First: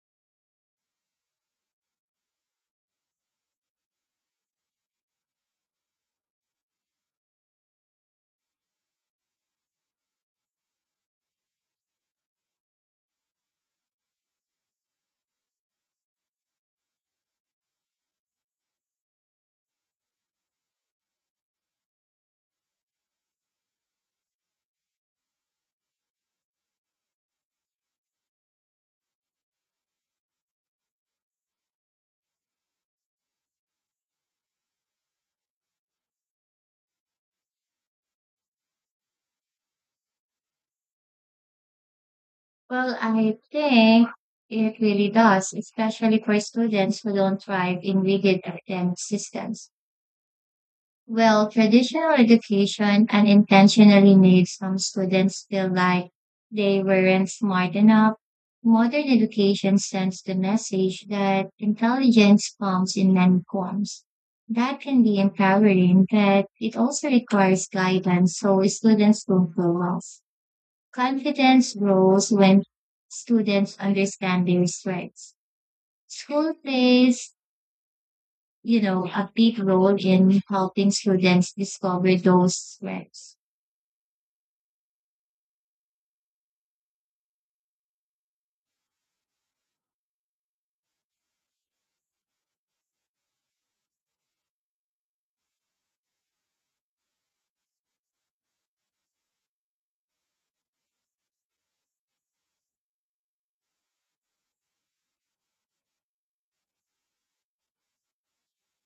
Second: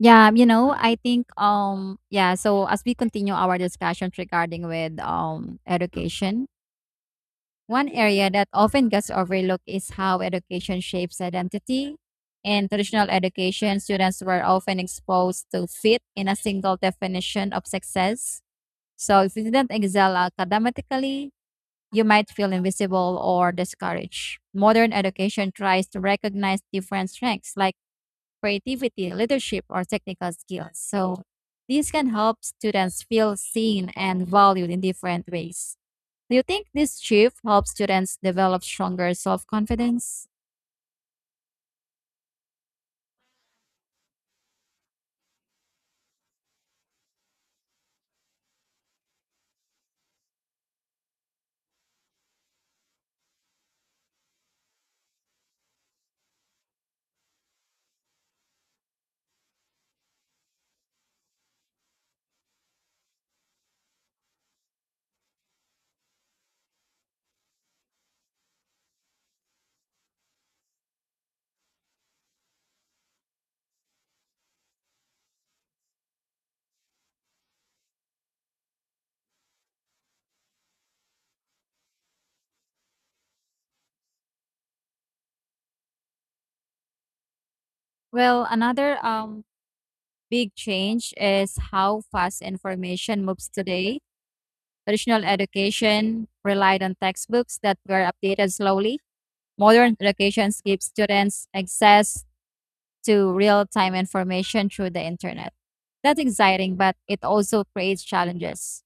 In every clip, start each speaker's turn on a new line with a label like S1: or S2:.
S1: So as we continue our discussions regarding with education, one area that often gets overlooked is how education shapes identity. In traditional education, students were often exposed to fit in a single definition of success. So if you didn't excel academically, you might feel invisible or discouraged. Modern education tries to recognize different strengths like creativity, leadership, or technical skills. So these can help students feel seen and valued in different ways. Do you think this shift helps students develop stronger self confidence?
S2: Well, I think it really does, especially for students who don't thrive in rigid academic systems. Well, traditional education unintentionally made some students feel like they weren't smart enough. Modern education sends the message that intelligence comes in many forms. That can be empowering, but it also requires guidance so students don't feel lost. Confidence grows when students understand their strengths. School plays a big role in helping students discover those strengths.
S1: Well, another big change is how fast information moves today. Traditional education relied on textbooks that were updated slowly. Modern education gives students access to real time information through the internet. That's exciting, but it also creates challenges.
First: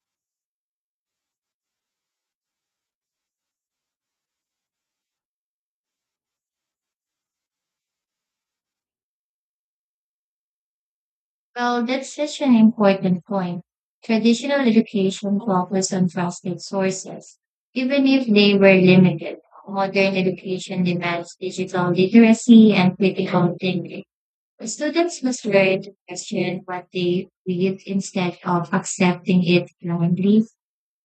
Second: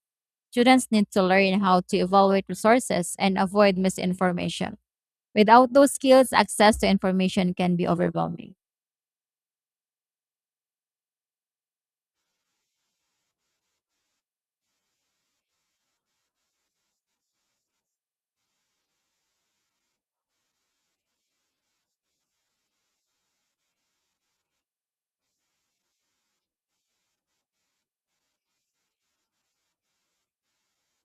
S1: Students need to learn how to evaluate resources and avoid misinformation. Without those skills, access to information can be overwhelming.
S2: Well, that's such an important point. Traditional education focused on trusted sources, even if they were limited. Modern education demands digital literacy and critical thinking. Students must learn to question what they read instead of accepting it blindly.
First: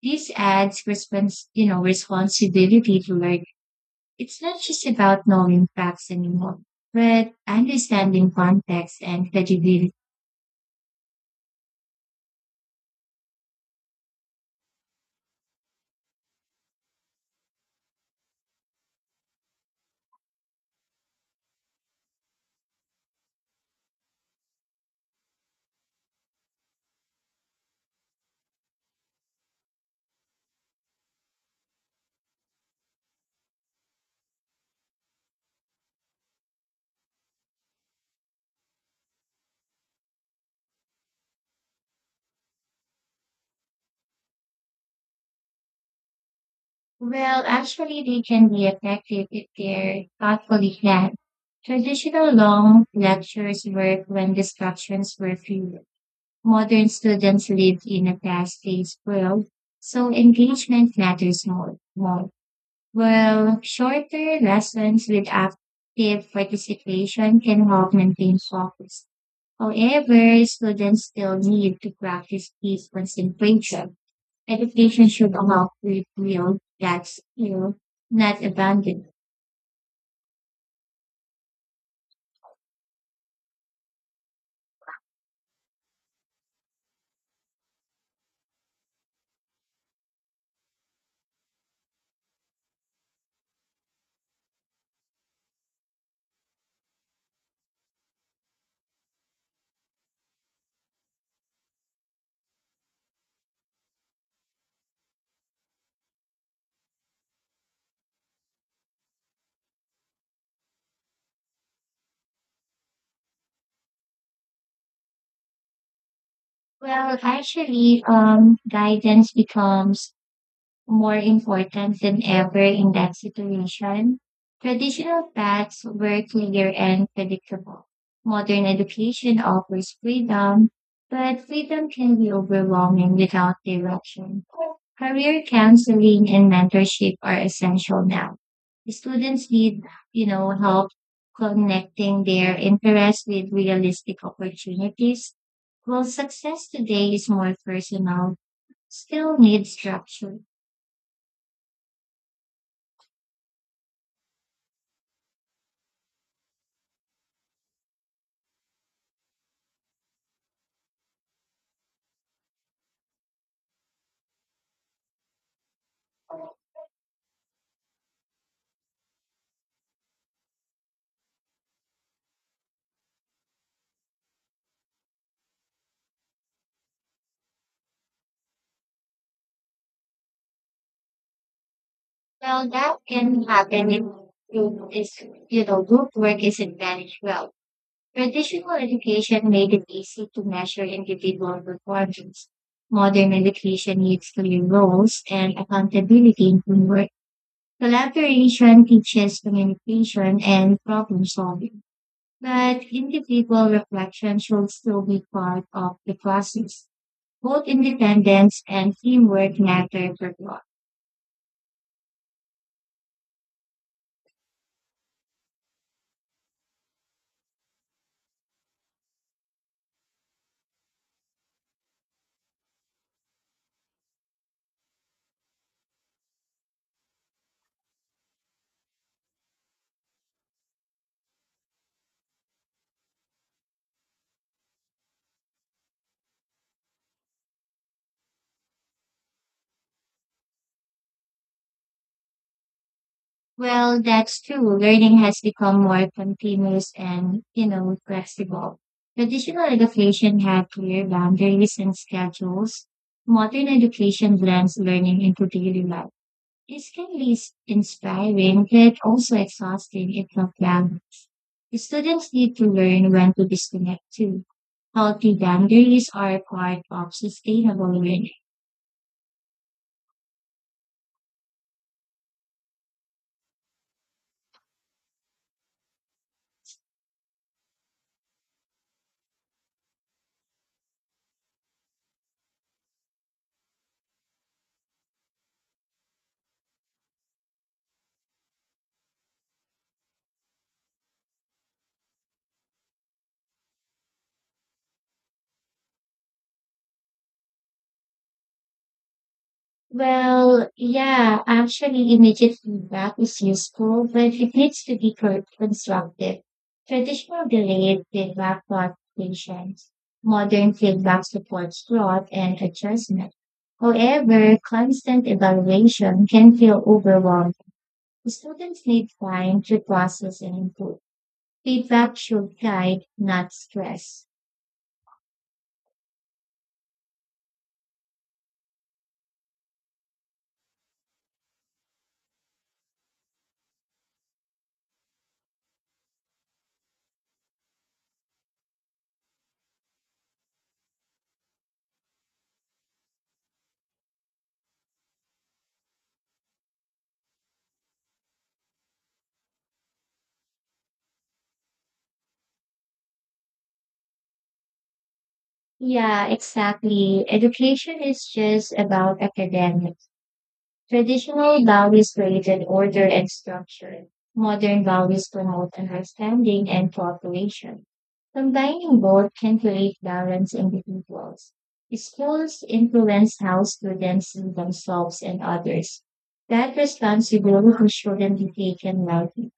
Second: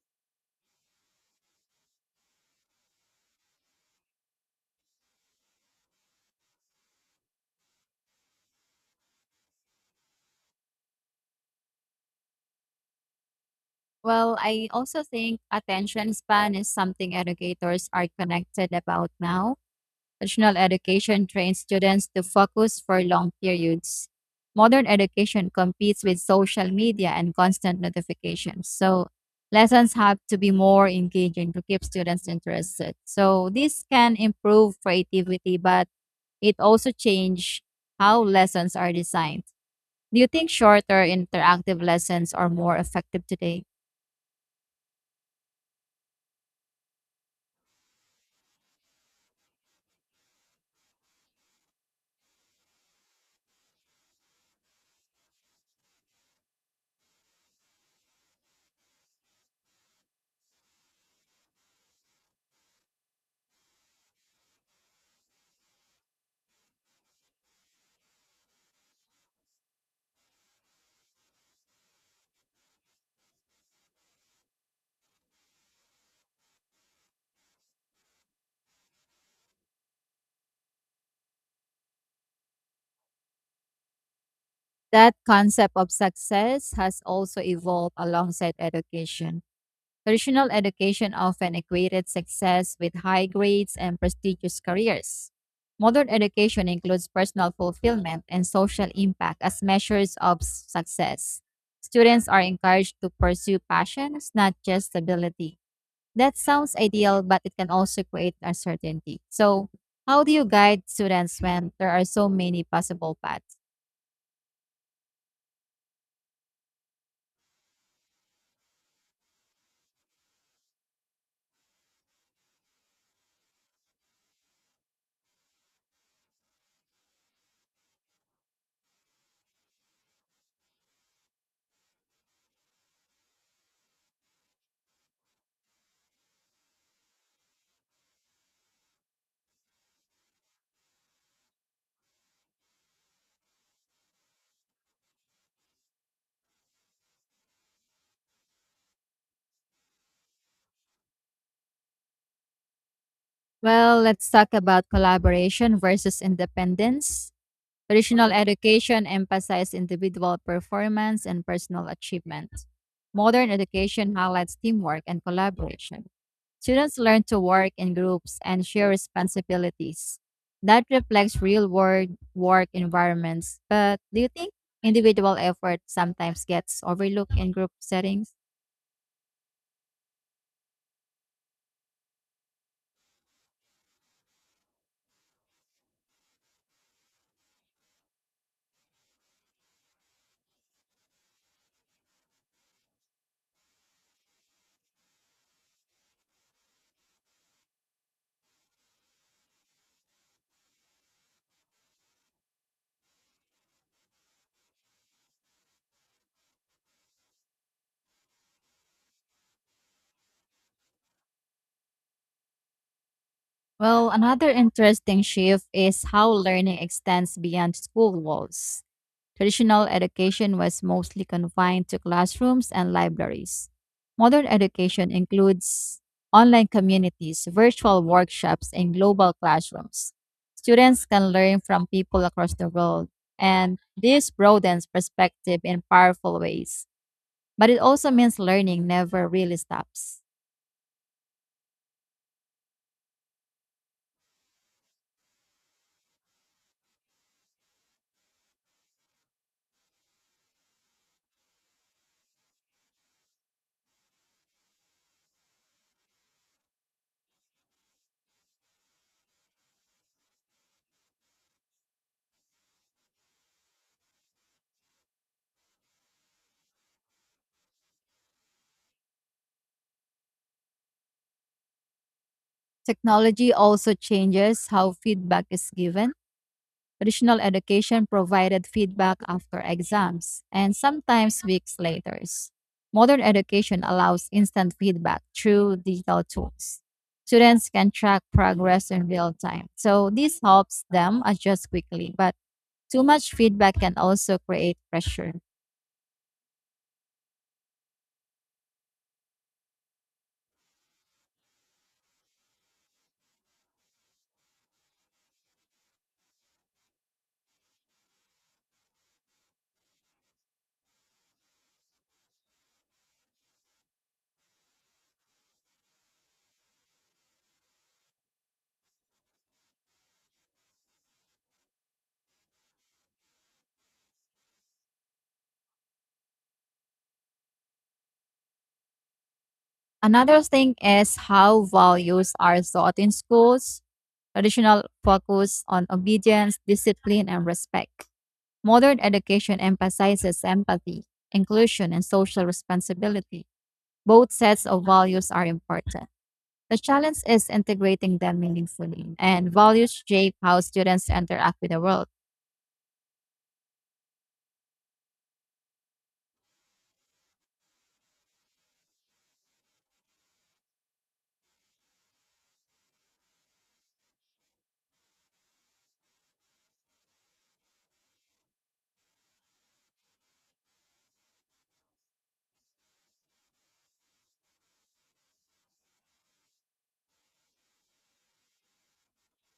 S2: This adds responsibility to like it's not just about knowing facts anymore, but understanding context and credibility.
S1: Well, I also think attention span is something educators are connected about now. Traditional education trains students to focus for long periods. Modern education competes with social media and constant notifications. So, lessons have to be more engaging to keep students interested. So, this can improve creativity, but it also change how lessons are designed. Do you think shorter interactive lessons are more effective today?
S2: Well, actually, they can be effective if they're thoughtfully planned. Traditional long lectures work when distractions were few. Modern students live in a fast-paced world, so engagement matters more. Well, shorter lessons with active participation can help maintain focus. However, students still need to practice deep concentration. Education should allow to reveal that skill, not abandon it.
S1: That concept of success has also evolved alongside education. Traditional education often equated success with high grades and prestigious careers. Modern education includes personal fulfillment and social impact as measures of success. Students are encouraged to pursue passions, not just stability. That sounds ideal, but it can also create uncertainty. So, how do you guide students when there are so many possible paths?
S2: Well, actually, guidance becomes more important than ever in that situation. Traditional paths were clear and predictable. Modern education offers freedom, but freedom can be overwhelming without direction. Career counseling and mentorship are essential now. Students need help connecting their interests with realistic opportunities. While success today is more personal, still needs structure.
S1: Well, let's talk about collaboration versus independence. Traditional education emphasizes individual performance and personal achievement. Modern education highlights teamwork and collaboration. Students learn to work in groups and share responsibilities. That reflects real world work environments. But do you think individual effort sometimes gets overlooked in group settings?
S2: Well, that can happen if group is, you know, group work isn't managed well. Traditional education made it easy to measure individual performance. Modern education needs clear roles and accountability in teamwork. Collaboration teaches communication and problem solving, but individual reflection should still be part of the process. Both independence and teamwork matter for growth.
S1: Well, another interesting shift is how learning extends beyond school walls. Traditional education was mostly confined to classrooms and libraries. Modern education includes online communities, virtual workshops, and global classrooms. Students can learn from people across the world, and this broadens perspective in powerful ways. But it also means learning never really stops.
S2: Well, that's true. Learning has become more continuous and flexible. Traditional education had clear boundaries and schedules. Modern education blends learning into daily life. This can be inspiring, yet also exhausting if not planned. Students need to learn when to disconnect too. Healthy boundaries are part of sustainable learning.
S1: Technology also changes how feedback is given. Traditional education provided feedback after exams and sometimes weeks later. Modern education allows instant feedback through digital tools. Students can track progress in real time. So this helps them adjust quickly, but too much feedback can also create pressure.
S2: Well, yeah, actually, immediate feedback is useful, but it needs to be constructive. Traditional delayed feedback taught patience. Modern feedback supports growth and adjustment. However, constant evaluation can feel overwhelming. Students need time to process and improve. Feedback should guide, not stress.
S1: Another thing is how values are taught in schools. Traditional focus on obedience, discipline, and respect. Modern education emphasizes empathy, inclusion, and social responsibility. Both sets of values are important. The challenge is integrating them meaningfully, and values shape how students interact with the world.
S2: Yeah, exactly. Education is just about academics. Traditional values created order and structure. Modern values promote understanding and cooperation. Combining both can create balanced individuals. Schools influence how students see themselves and others. That responsibility shouldn't be taken lightly.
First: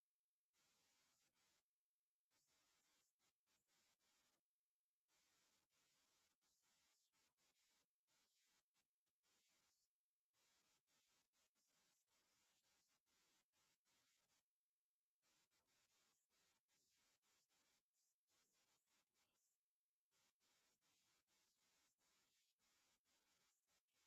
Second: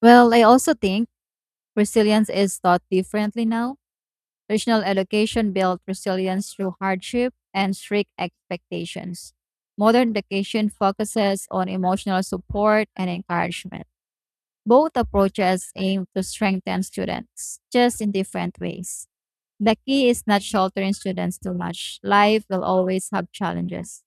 S1: Well, I also think resilience is taught differently now. Traditional education built resilience through hardship and strict expectations. Modern education focuses on emotional support and encouragement. Both approaches aim to strengthen students, just in different ways. The key is not sheltering students too much. Life will always have challenges.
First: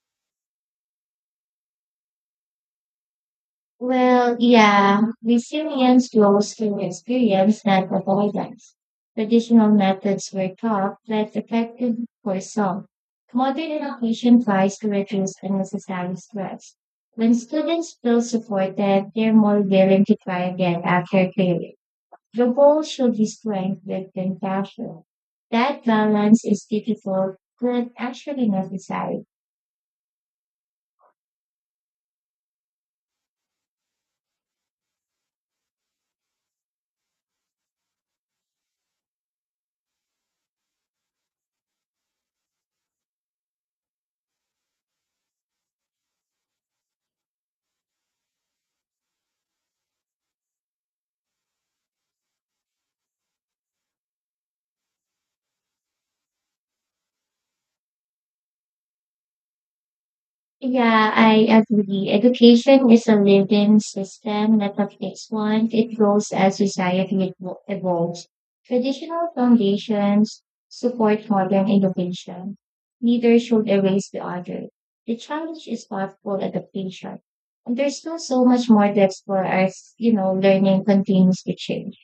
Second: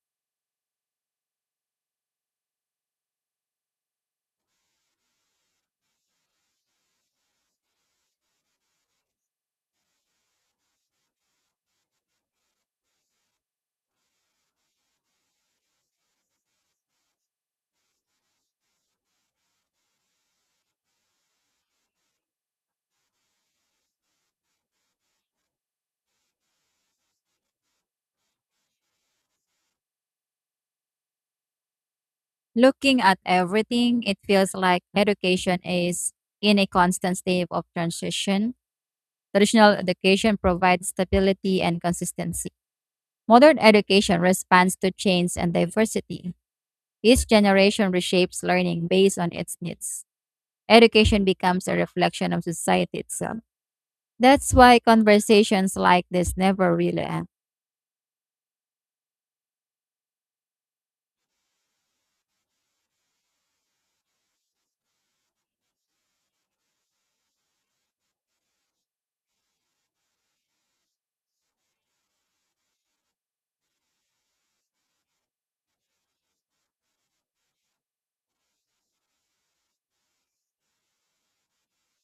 S2: Well, yeah, resilience grows through experience, not avoidance. Traditional methods were taught less effective for some. Modern education tries to reduce unnecessary stress. When students feel supported, they're more willing to try again after failure. The goal should be strength with compassion. That balance is difficult, but actually necessary.
S1: Looking at everything, it feels like education is in a constant state of transition. Traditional education provides stability and consistency. Modern education responds to change and diversity. Each generation reshapes learning based on its needs. Education becomes a reflection of society itself. That's why conversations like this never really end.
S2: Yeah, I agree. Education is a living system, not a fixed one. It grows as society evolves. Traditional foundations support modern innovation. Neither should erase the other. The challenge is thoughtful adaptation. And there's still so much more to explore as learning continues to change.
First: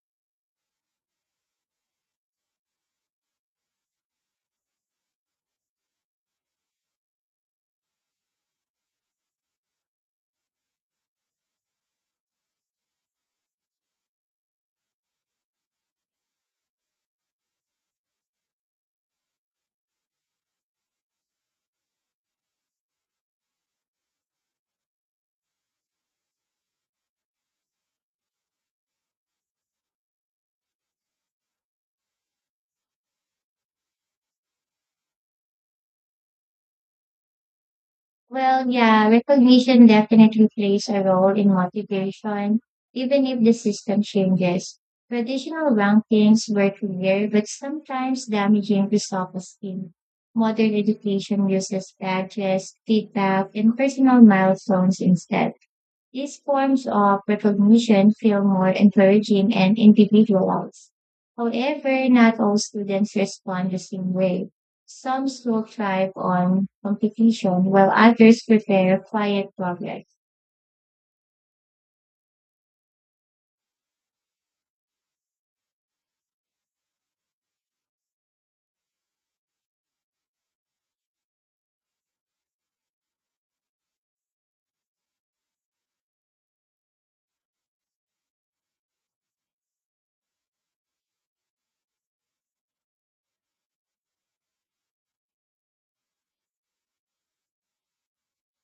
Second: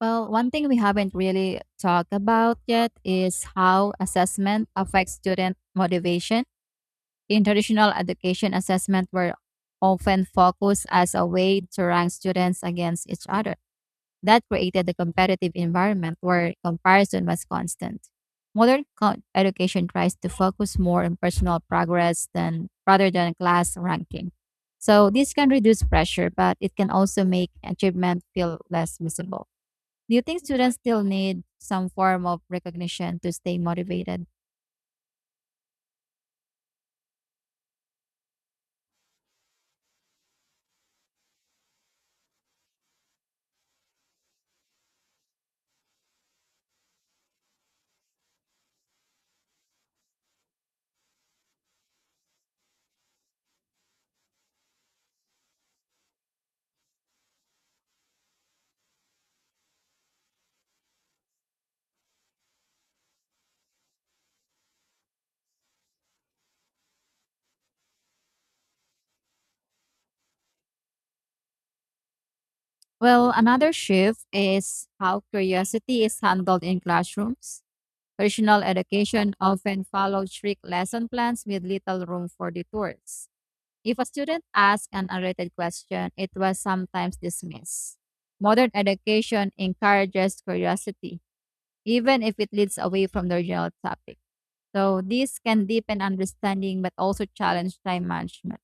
S1: Well, one thing we haven't really talked about yet is how assessment affects student motivation. In traditional education, assessment were often focused as a way to rank students against each other. That created a competitive environment where comparison was constant. Modern education tries to focus more on personal progress than rather than class ranking. So this can reduce pressure, but it can also make achievement feel less visible. Do you think students still need some form of recognition to stay motivated?
S2: Well, yeah, recognition definitely plays a role in motivation, even if the system changes. Traditional rankings were clear, but sometimes damaging to self-esteem. Modern education uses badges, feedback, and personal milestones instead. These forms of recognition feel more encouraging and individualized. However, not all students respond the same way. Some still thrive on competition, while others prefer quiet progress.
S1: Well, another shift is how curiosity is handled in classrooms. Traditional education often followed strict lesson plans with little room for detours. If a student asked an unrelated question, it was sometimes dismissed. Modern education encourages curiosity, even if it leads away from the original topic. So, this can deepen understanding but also challenge time management.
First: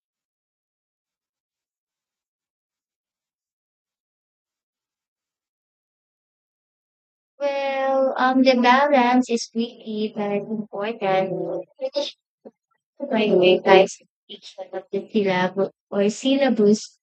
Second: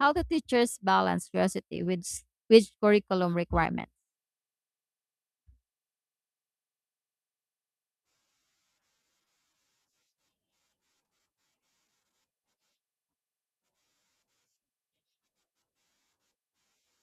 S1: How do teachers balance curiosity with curriculum requirements?
S2: Well, the balance is really very important. By the way, guys, each one of the syllab- or syllabus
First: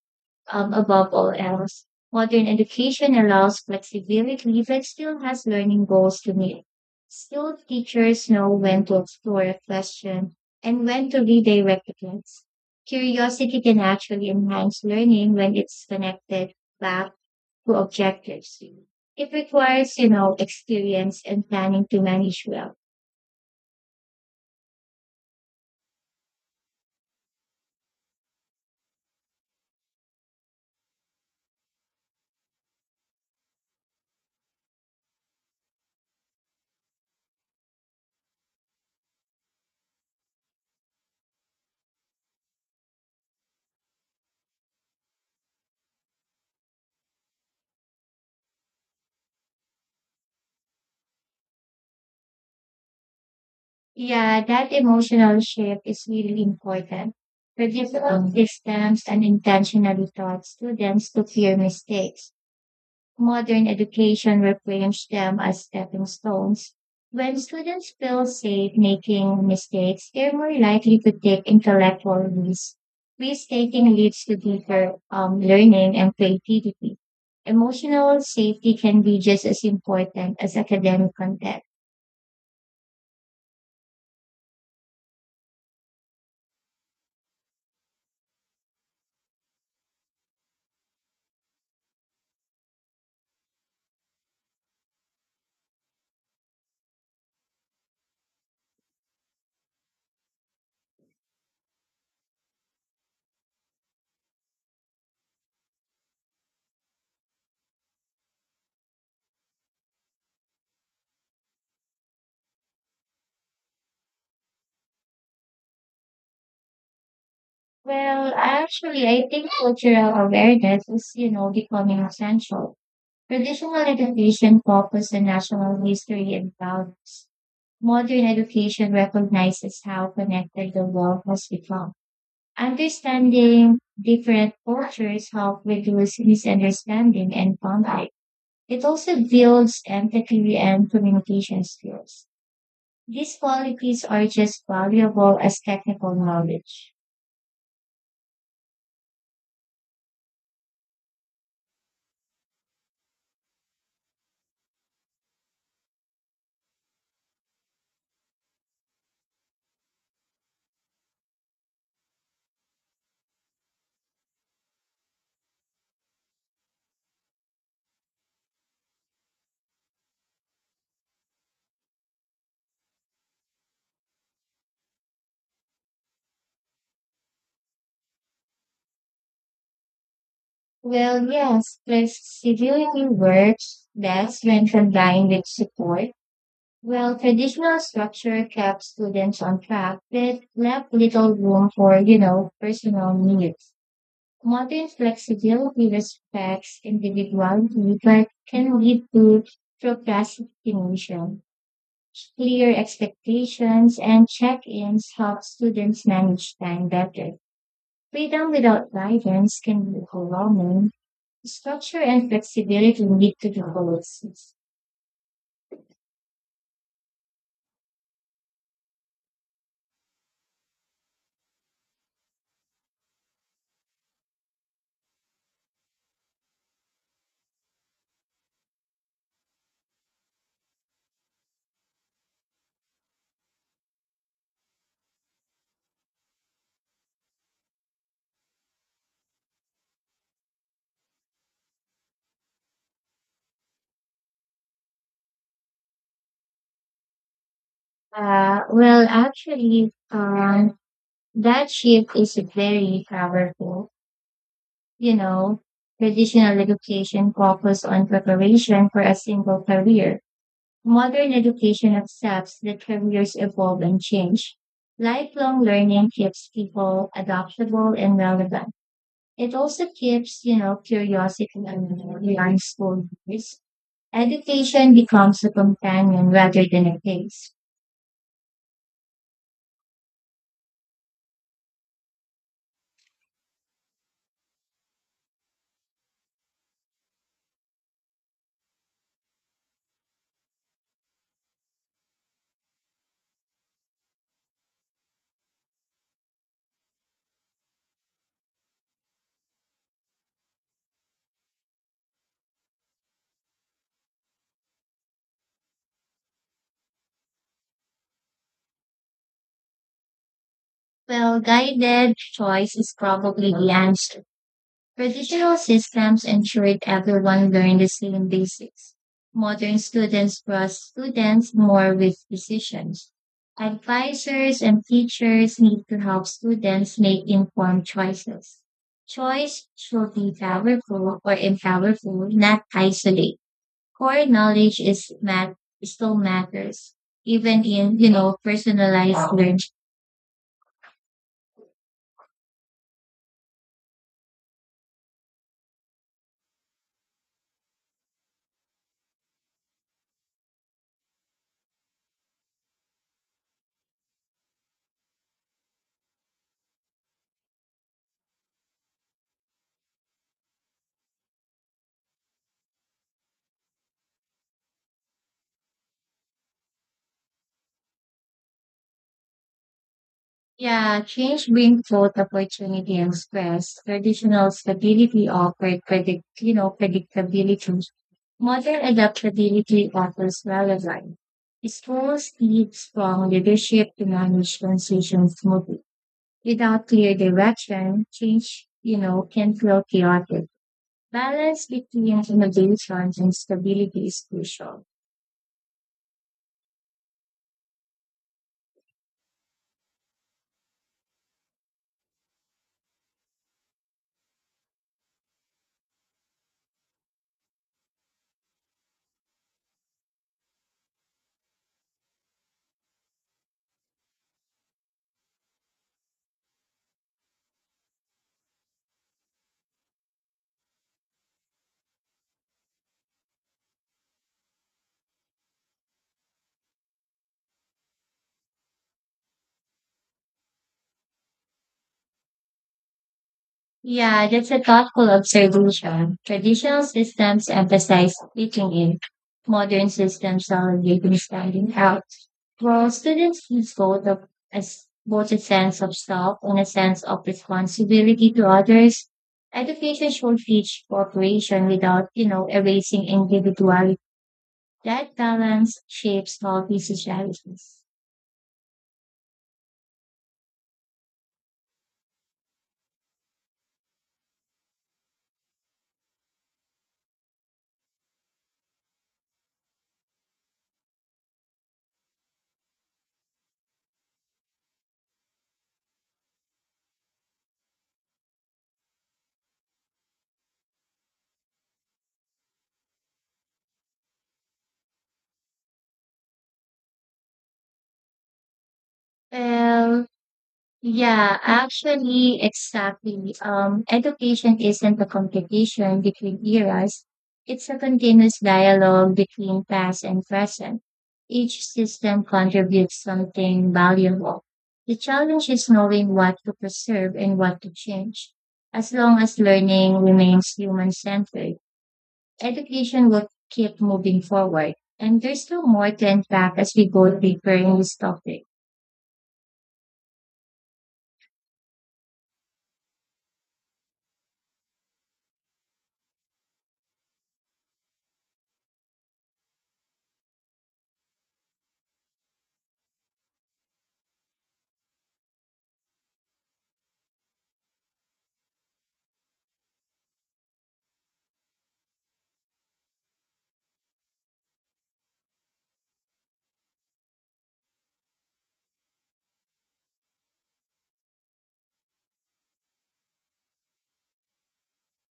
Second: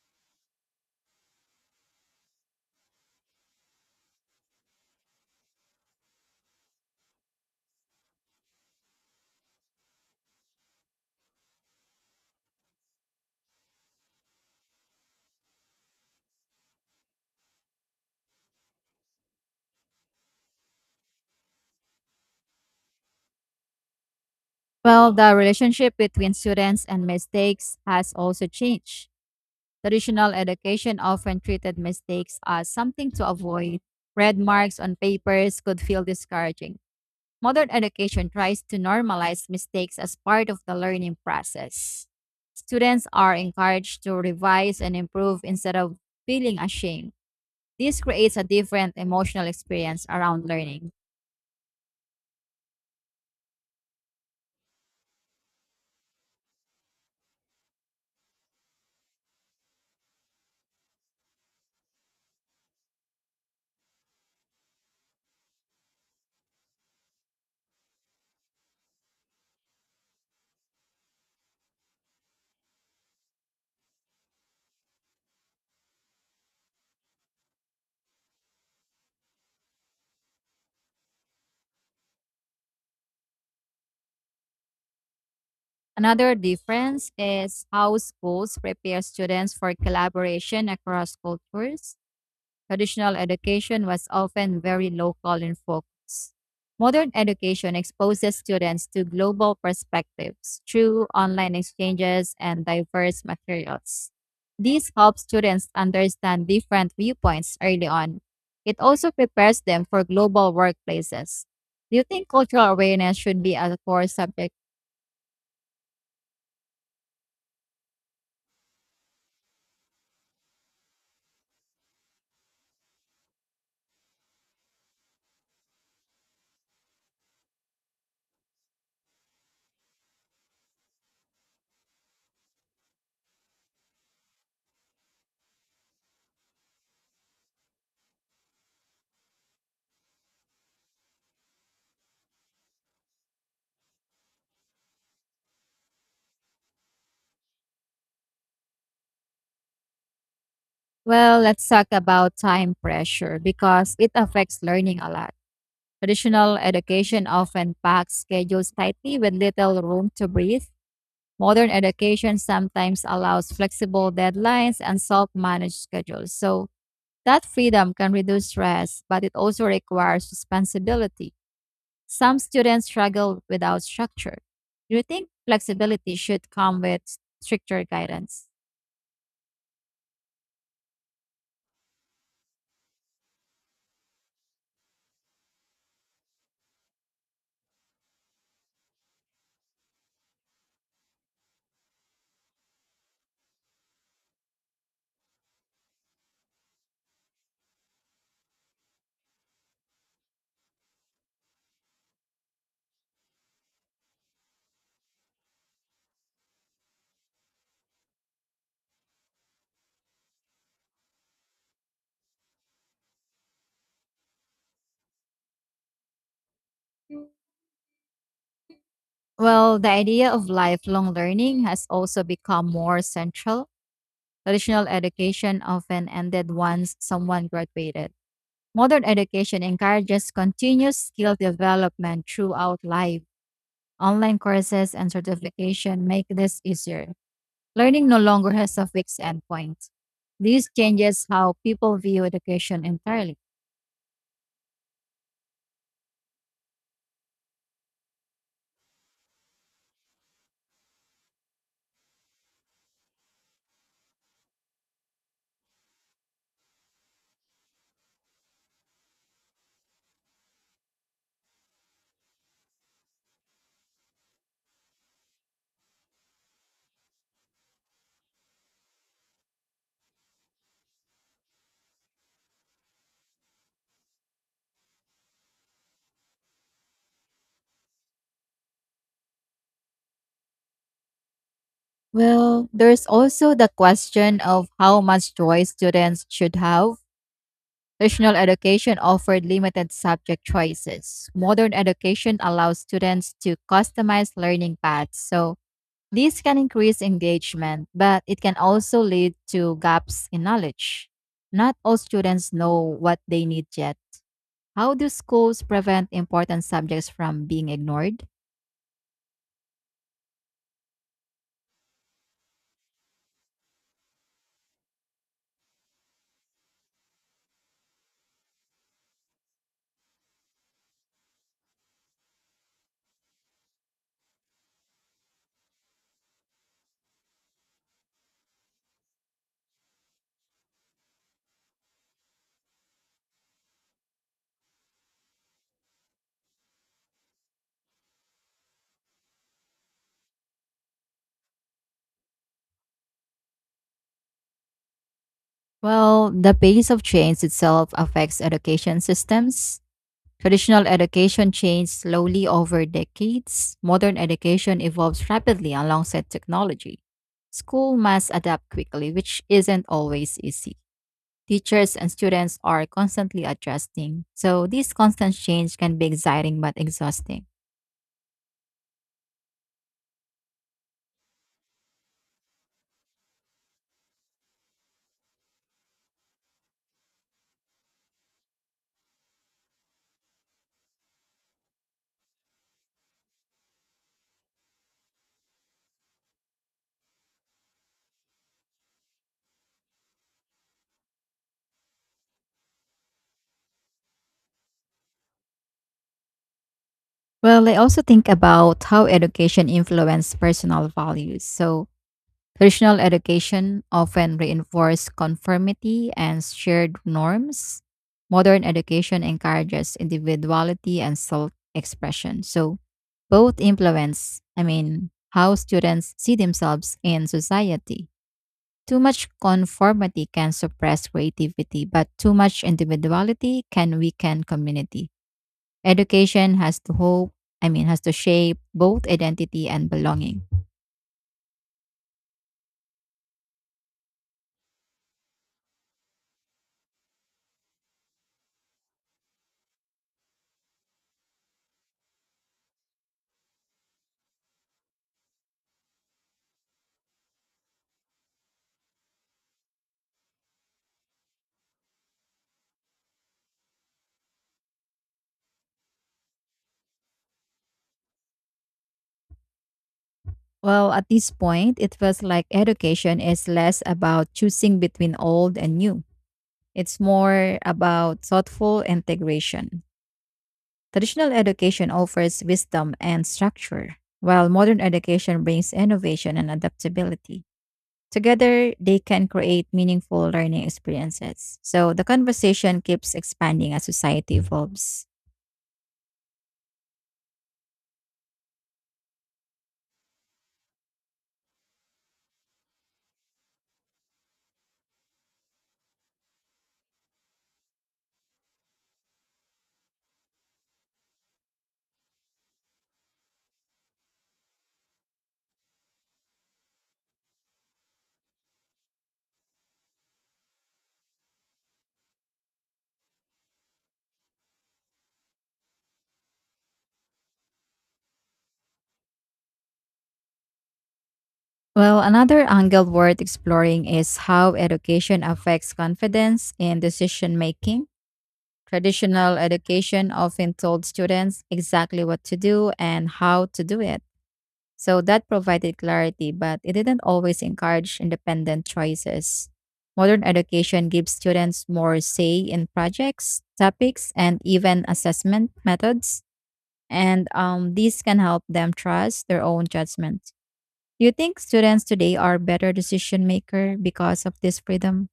S2: above all else. Modern education allows flexibility but still has learning goals to meet. Skilled teachers know when to explore a question and when to redirect the kids. Curiosity can actually enhance learning when it's connected back to objectives. It requires experience and planning to manage well.
S1: Well, the relationship between students and mistakes has also changed. Traditional education often treated mistakes as something to avoid. Red marks on papers could feel discouraging. Modern education tries to normalize mistakes as part of the learning process. Students are encouraged to revise and improve instead of feeling ashamed. This creates a different emotional experience around learning.
S2: Yeah, that emotional shift is really important. Predictable systems and intentionally taught students to fear mistakes. Modern education reframes them as stepping stones. When students feel safe making mistakes, they're more likely to take intellectual risks. Risk taking leads to deeper learning and creativity. Emotional safety can be just as important as academic content.
S1: Another difference is how schools prepare students for collaboration across cultures. Traditional education was often very local in focus. Modern education exposes students to global perspectives through online exchanges and diverse materials. This helps students understand different viewpoints early on. It also prepares them for global workplaces. Do you think cultural awareness should be a core subject?
S2: Well, actually, I think cultural awareness is becoming essential. Traditional education focuses on national history and values. Modern education recognizes how connected the world has become. Understanding different cultures help reduce misunderstanding and conflict. It also builds empathy and communication skills. These qualities are just valuable as technical knowledge.
S1: Well, let's talk about time pressure because it affects learning a lot. Traditional education often packs schedules tightly with little room to breathe. Modern education sometimes allows flexible deadlines and self managed schedules. So, that freedom can reduce stress, but it also requires responsibility. Some students struggle without structure. Do you think flexibility should come with stricter guidance?
S2: Well, yes, plus scheduling works best when combined with support. Well, traditional structure kept students on track, but left little room for personal needs. Modern flexibility respects individuality, but can lead to procrastination. Clear expectations and check-ins help students manage time better. Freedom without guidance can be overwhelming. Structure and flexibility lead to the goals.
S1: Well, the idea of lifelong learning has also become more central. Traditional education often ended once someone graduated. Modern education encourages continuous skill development throughout life. Online courses and certification make this easier. Learning no longer has a fixed endpoint. This changes how people view education entirely.
S2: Well, actually, that shift is very powerful. You know, traditional education focuses on preparation for a single career. Modern education accepts that careers evolve and change. Lifelong learning keeps people adaptable and relevant. It also keeps curiosity and young school. Education becomes a companion rather than a case.
S1: Well, there's also the question of how much choice students should have. Traditional education offered limited subject choices. Modern education allows students to customize learning paths. So, this can increase engagement, but it can also lead to gaps in knowledge. Not all students know what they need yet. How do schools prevent important subjects from being ignored?
S2: Well, guided choice is probably the answer. Traditional systems ensured everyone learned the same basics. Modern students trust students more with decisions. Advisors and teachers need to help students make informed choices. Choice should be powerful or empowerful, not isolate. Core knowledge is mat still matters, even in personalized learning.
S1: Well, the pace of change itself affects education systems. Traditional education changed slowly over decades. Modern education evolves rapidly alongside technology. School must adapt quickly, which isn't always easy. Teachers and students are constantly adjusting, so this constant change can be exciting but exhausting.
S2: Yeah, change brings both opportunity and stress. Traditional stability offered predictability. Modern adaptability offers relevance. Schools need strong leadership to manage transitions smoothly. Without clear direction, change, can feel chaotic. Balance between innovation and stability is crucial.
S1: Well, I also think about how education influences personal values. So, traditional education often reinforces conformity and shared norms. Modern education encourages individuality and self expression. So, both influence, I mean, how students see themselves in society. Too much conformity can suppress creativity, but too much individuality can weaken community. Education has to hope, I mean, has to shape both identity and belonging.
S2: Yeah, that's a thoughtful observation. Traditional systems emphasize fitting in. Modern systems celebrating standing out. Well, students lose both of as both a sense of self and a sense of responsibility to others. Education should teach cooperation without erasing individuality. That balance shapes healthy societies.
S1: Well, at this point, it feels like education is less about choosing between old and new. It's more about thoughtful integration. Traditional education offers wisdom and structure, while modern education brings innovation and adaptability. Together, they can create meaningful learning experiences. So the conversation keeps expanding as society evolves.
S2: Well, yeah, actually, exactly. Education isn't a competition between eras. It's a continuous dialogue between past and present. Each system contributes something valuable. The challenge is knowing what to preserve and what to change. As long as learning remains human-centered, education will keep moving forward. And there's still more to unpack as we go deeper in this topic.
S1: Well, another angle worth exploring is how education affects confidence in decision making. Traditional education often told students exactly what to do and how to do it. So that provided clarity, but it didn't always encourage independent choices. Modern education gives students more say in projects, topics, and even assessment methods, and these can help them trust their own judgment. Do you think students today are better decision maker because of this freedom?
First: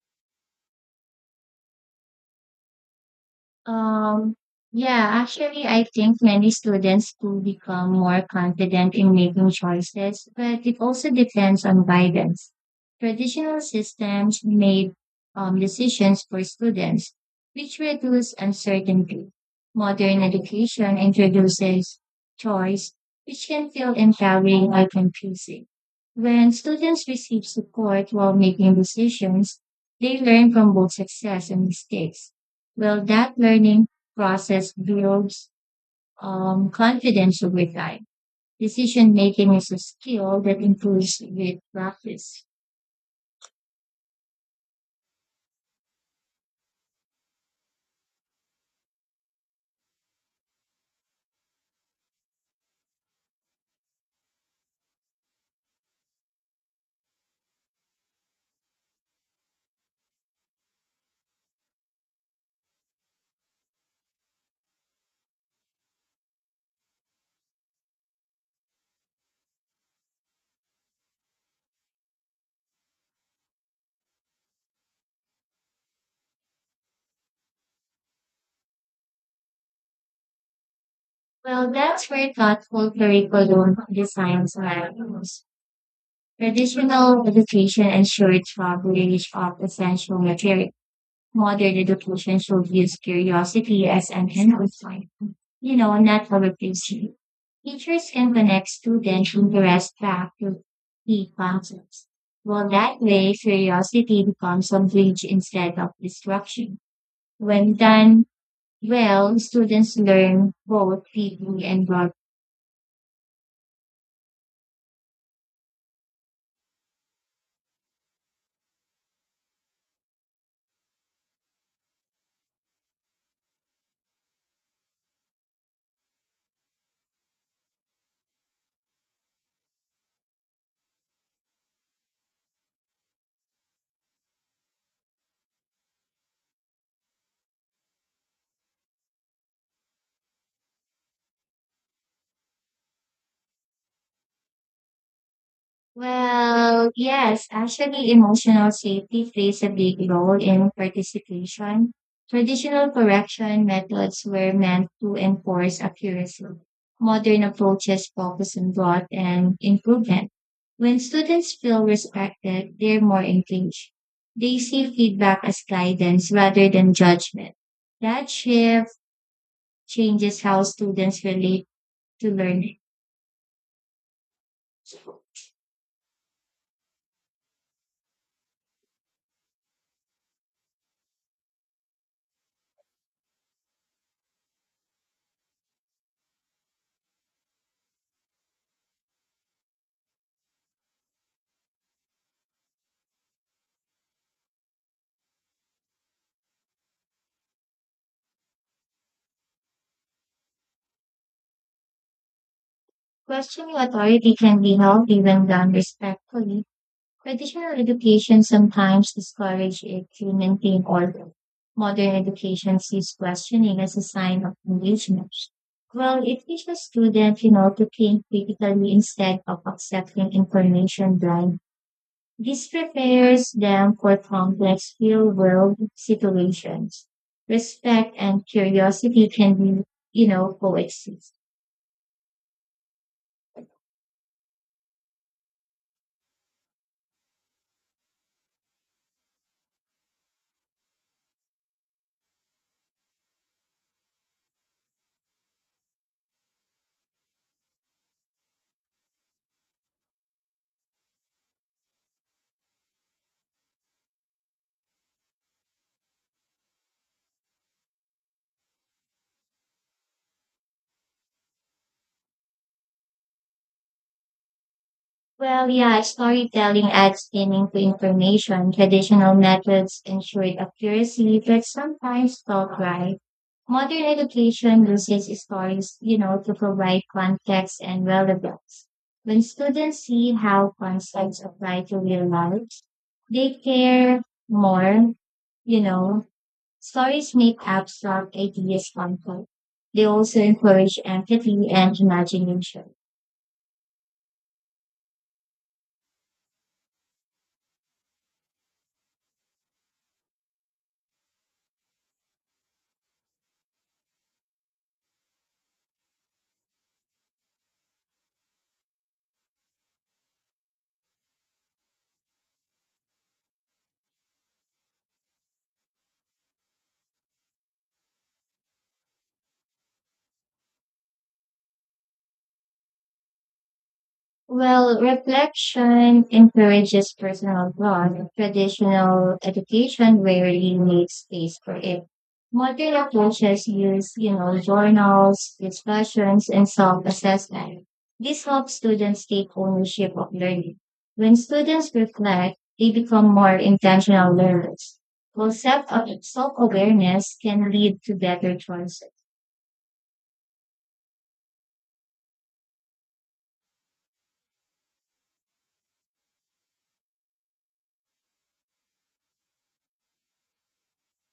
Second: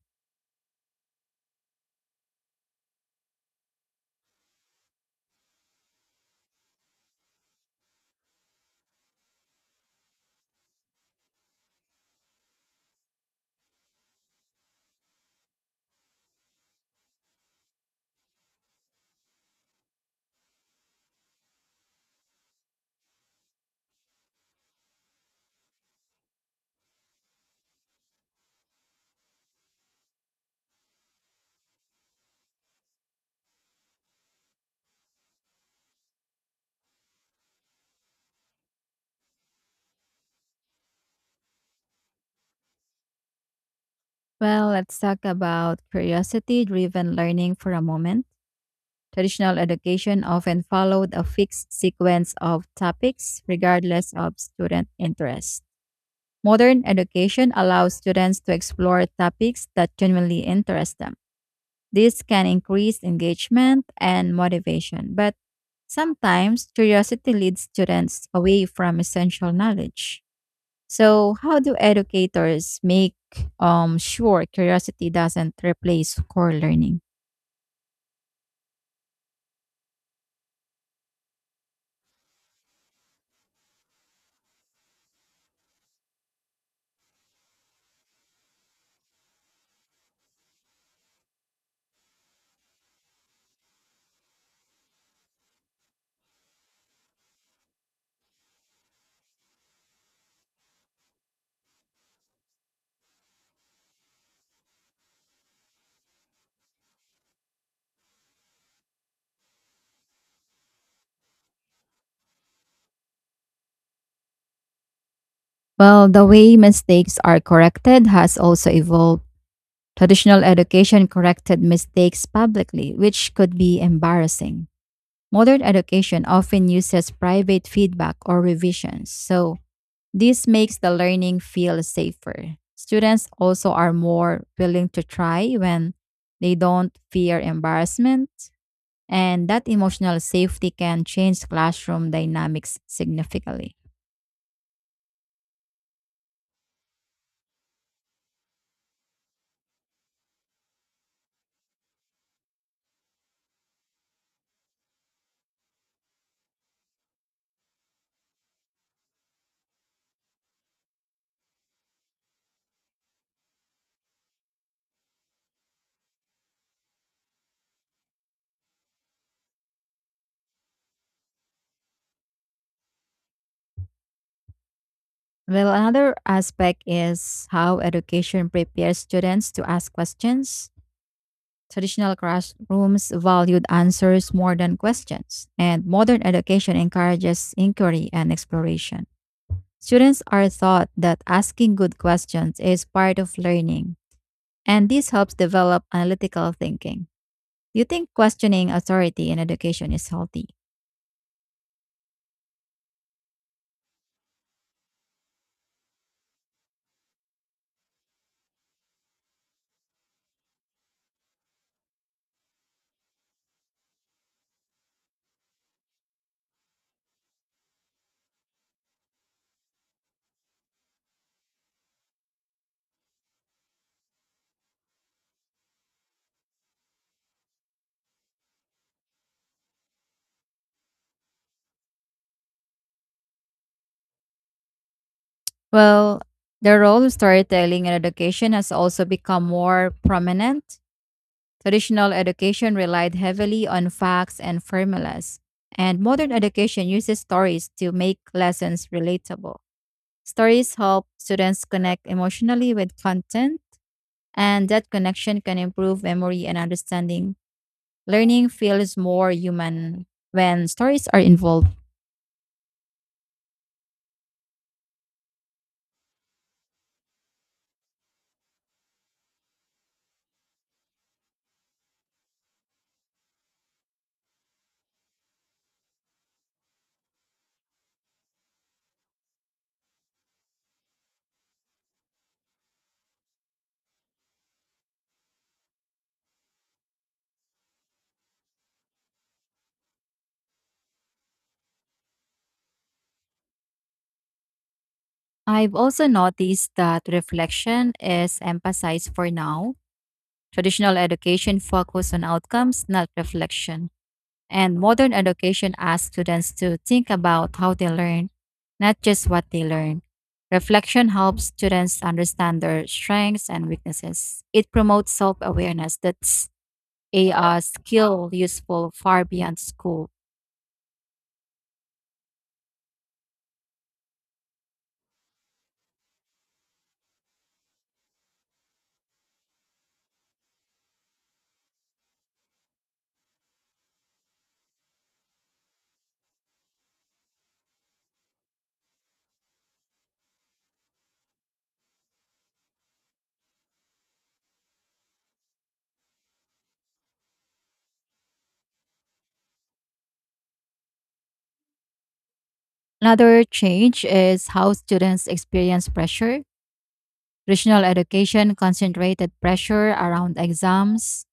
S2: Um, yeah, actually, I think many students do become more confident in making choices, but it also depends on guidance. Traditional systems made decisions for students, which reduce uncertainty. Modern education introduces choice, which can feel empowering or confusing. When students receive support while making decisions, they learn from both success and mistakes. Well, that learning process builds confidence over time. Decision making is a skill that improves with practice.
S1: Well, let's talk about curiosity driven learning for a moment. Traditional education often followed a fixed sequence of topics, regardless of student interest. Modern education allows students to explore topics that genuinely interest them. This can increase engagement and motivation, but sometimes curiosity leads students away from essential knowledge. So, how do educators make sure curiosity doesn't replace core learning?
S2: Well, that's where thoughtful curriculum designs are used. Traditional education ensures coverage of essential materials. Modern education should use curiosity as an enhancement, not a replacement. Teachers can connect student interest back to key concepts. Well, that way, curiosity becomes a bridge instead of distraction. When done well, students learn both reading and writing.
S1: Well, the way mistakes are corrected has also evolved. Traditional education corrected mistakes publicly, which could be embarrassing. Modern education often uses private feedback or revisions, so this makes the learning feel safer. Students also are more willing to try when they don't fear embarrassment, and that emotional safety can change classroom dynamics significantly.
S2: Well, yes, actually, emotional safety plays a big role in participation. Traditional correction methods were meant to enforce accuracy. Modern approaches focus on growth and improvement. When students feel respected, they're more engaged. They see feedback as guidance rather than judgment. That shift changes how students relate to learning.
S1: Well, another aspect is how education prepares students to ask questions. Traditional classrooms valued answers more than questions, and modern education encourages inquiry and exploration. Students are taught that asking good questions is part of learning, and this helps develop analytical thinking. Do you think questioning authority in education is healthy?
S2: Questioning authority can be healthy when done respectfully. Traditional education sometimes discourages it to maintain order. Modern education sees questioning as a sign of engagement. Well, it teaches students, to think critically instead of accepting information blind. This prepares them for complex real-world situations. Respect and curiosity can be, coexist.
S1: Well, the role of storytelling in education has also become more prominent. Traditional education relied heavily on facts and formulas, and modern education uses stories to make lessons relatable. Stories help students connect emotionally with content, and that connection can improve memory and understanding. Learning feels more human when stories are involved.
S2: Well, yeah, storytelling adds meaning to information. Traditional methods ensured accuracy, but sometimes felt right. Modern education uses stories, to provide context and relevance. When students see how concepts apply to real lives, they care more, you know. Stories make abstract ideas complex. They also encourage empathy and imagination.
S1: I've also noticed that reflection is emphasized for now. Traditional education focuses on outcomes, not reflection. And modern education asks students to think about how they learn, not just what they learn. Reflection helps students understand their strengths and weaknesses. It promotes self awareness that's a skill useful far beyond school.
S2: Well, reflection encourages personal growth. Traditional education rarely makes space for it. Modern approaches use journals, discussions, and self-assessment. This helps students take ownership of learning. When students reflect, they become more intentional learners. Well, self-awareness can lead to better choices.
S1: Another change is how students experience pressure. Traditional education concentrated pressure around exams,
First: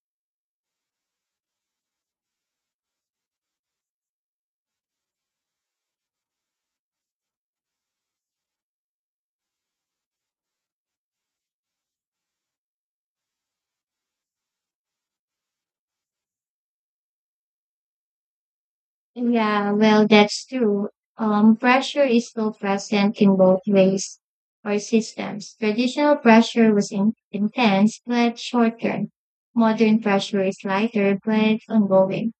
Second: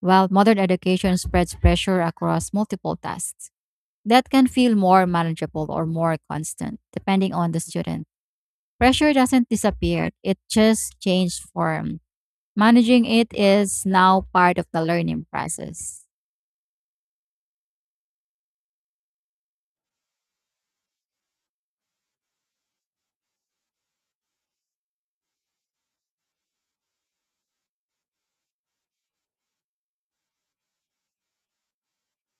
S1: while modern education spreads pressure across multiple tasks. That can feel more manageable or more constant, depending on the student. Pressure doesn't disappear, it just changed form. Managing it is now part of the learning process.
S2: Yeah, well, that's true. Pressure is still present in both ways or systems. Traditional pressure was intense but short term. Modern pressure is lighter but ongoing.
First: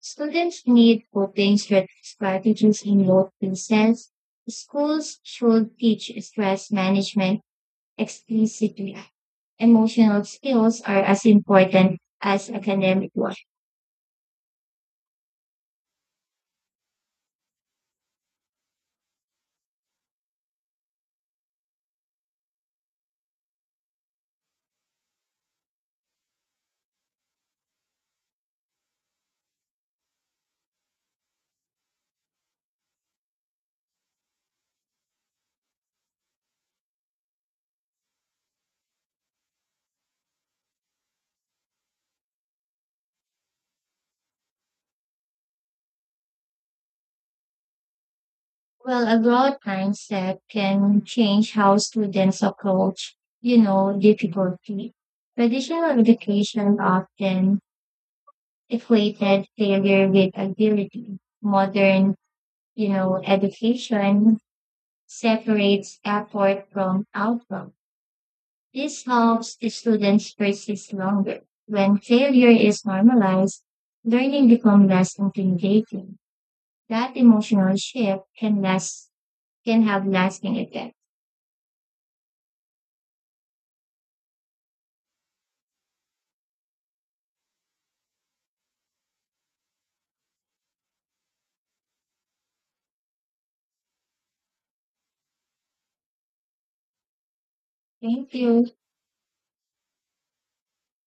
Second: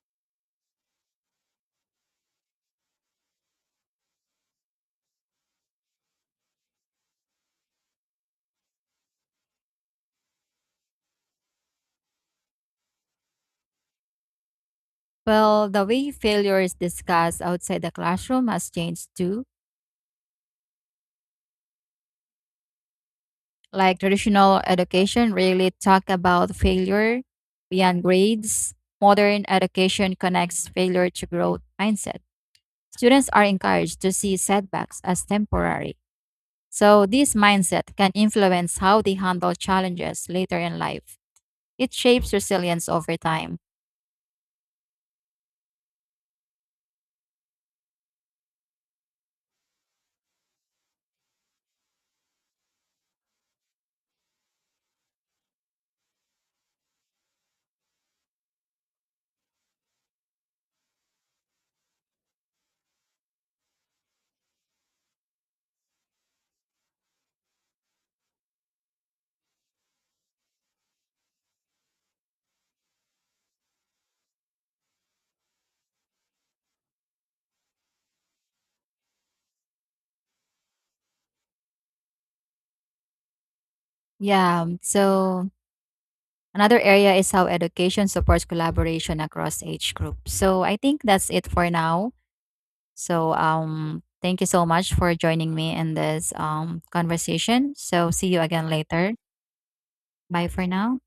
S2: Students need coping strategies in both cases. Schools should teach stress management explicitly. Emotional skills are as important as academic ones.
S1: Well, the way failure is discussed outside the classroom has changed too. Like traditional education really talk about failure beyond grades. Modern education connects failure to growth mindset. Students are encouraged to see setbacks as temporary. So, this mindset can influence how they handle challenges later in life. It shapes resilience over time.
S2: Well, a broad mindset can change how students approach, difficulty. Traditional education often equated failure with ability. Modern, education separates effort from outcome. This helps the students persist longer. When failure is normalized, learning becomes less intimidating. That emotional shift can last, can have lasting effect.
S1: Yeah, so another area is how education supports collaboration across age groups. So, I think that's it for now. So, thank you so much for joining me in this conversation. So, see
S2: Thank
S1: you again
S2: you.
S1: later. Bye for now.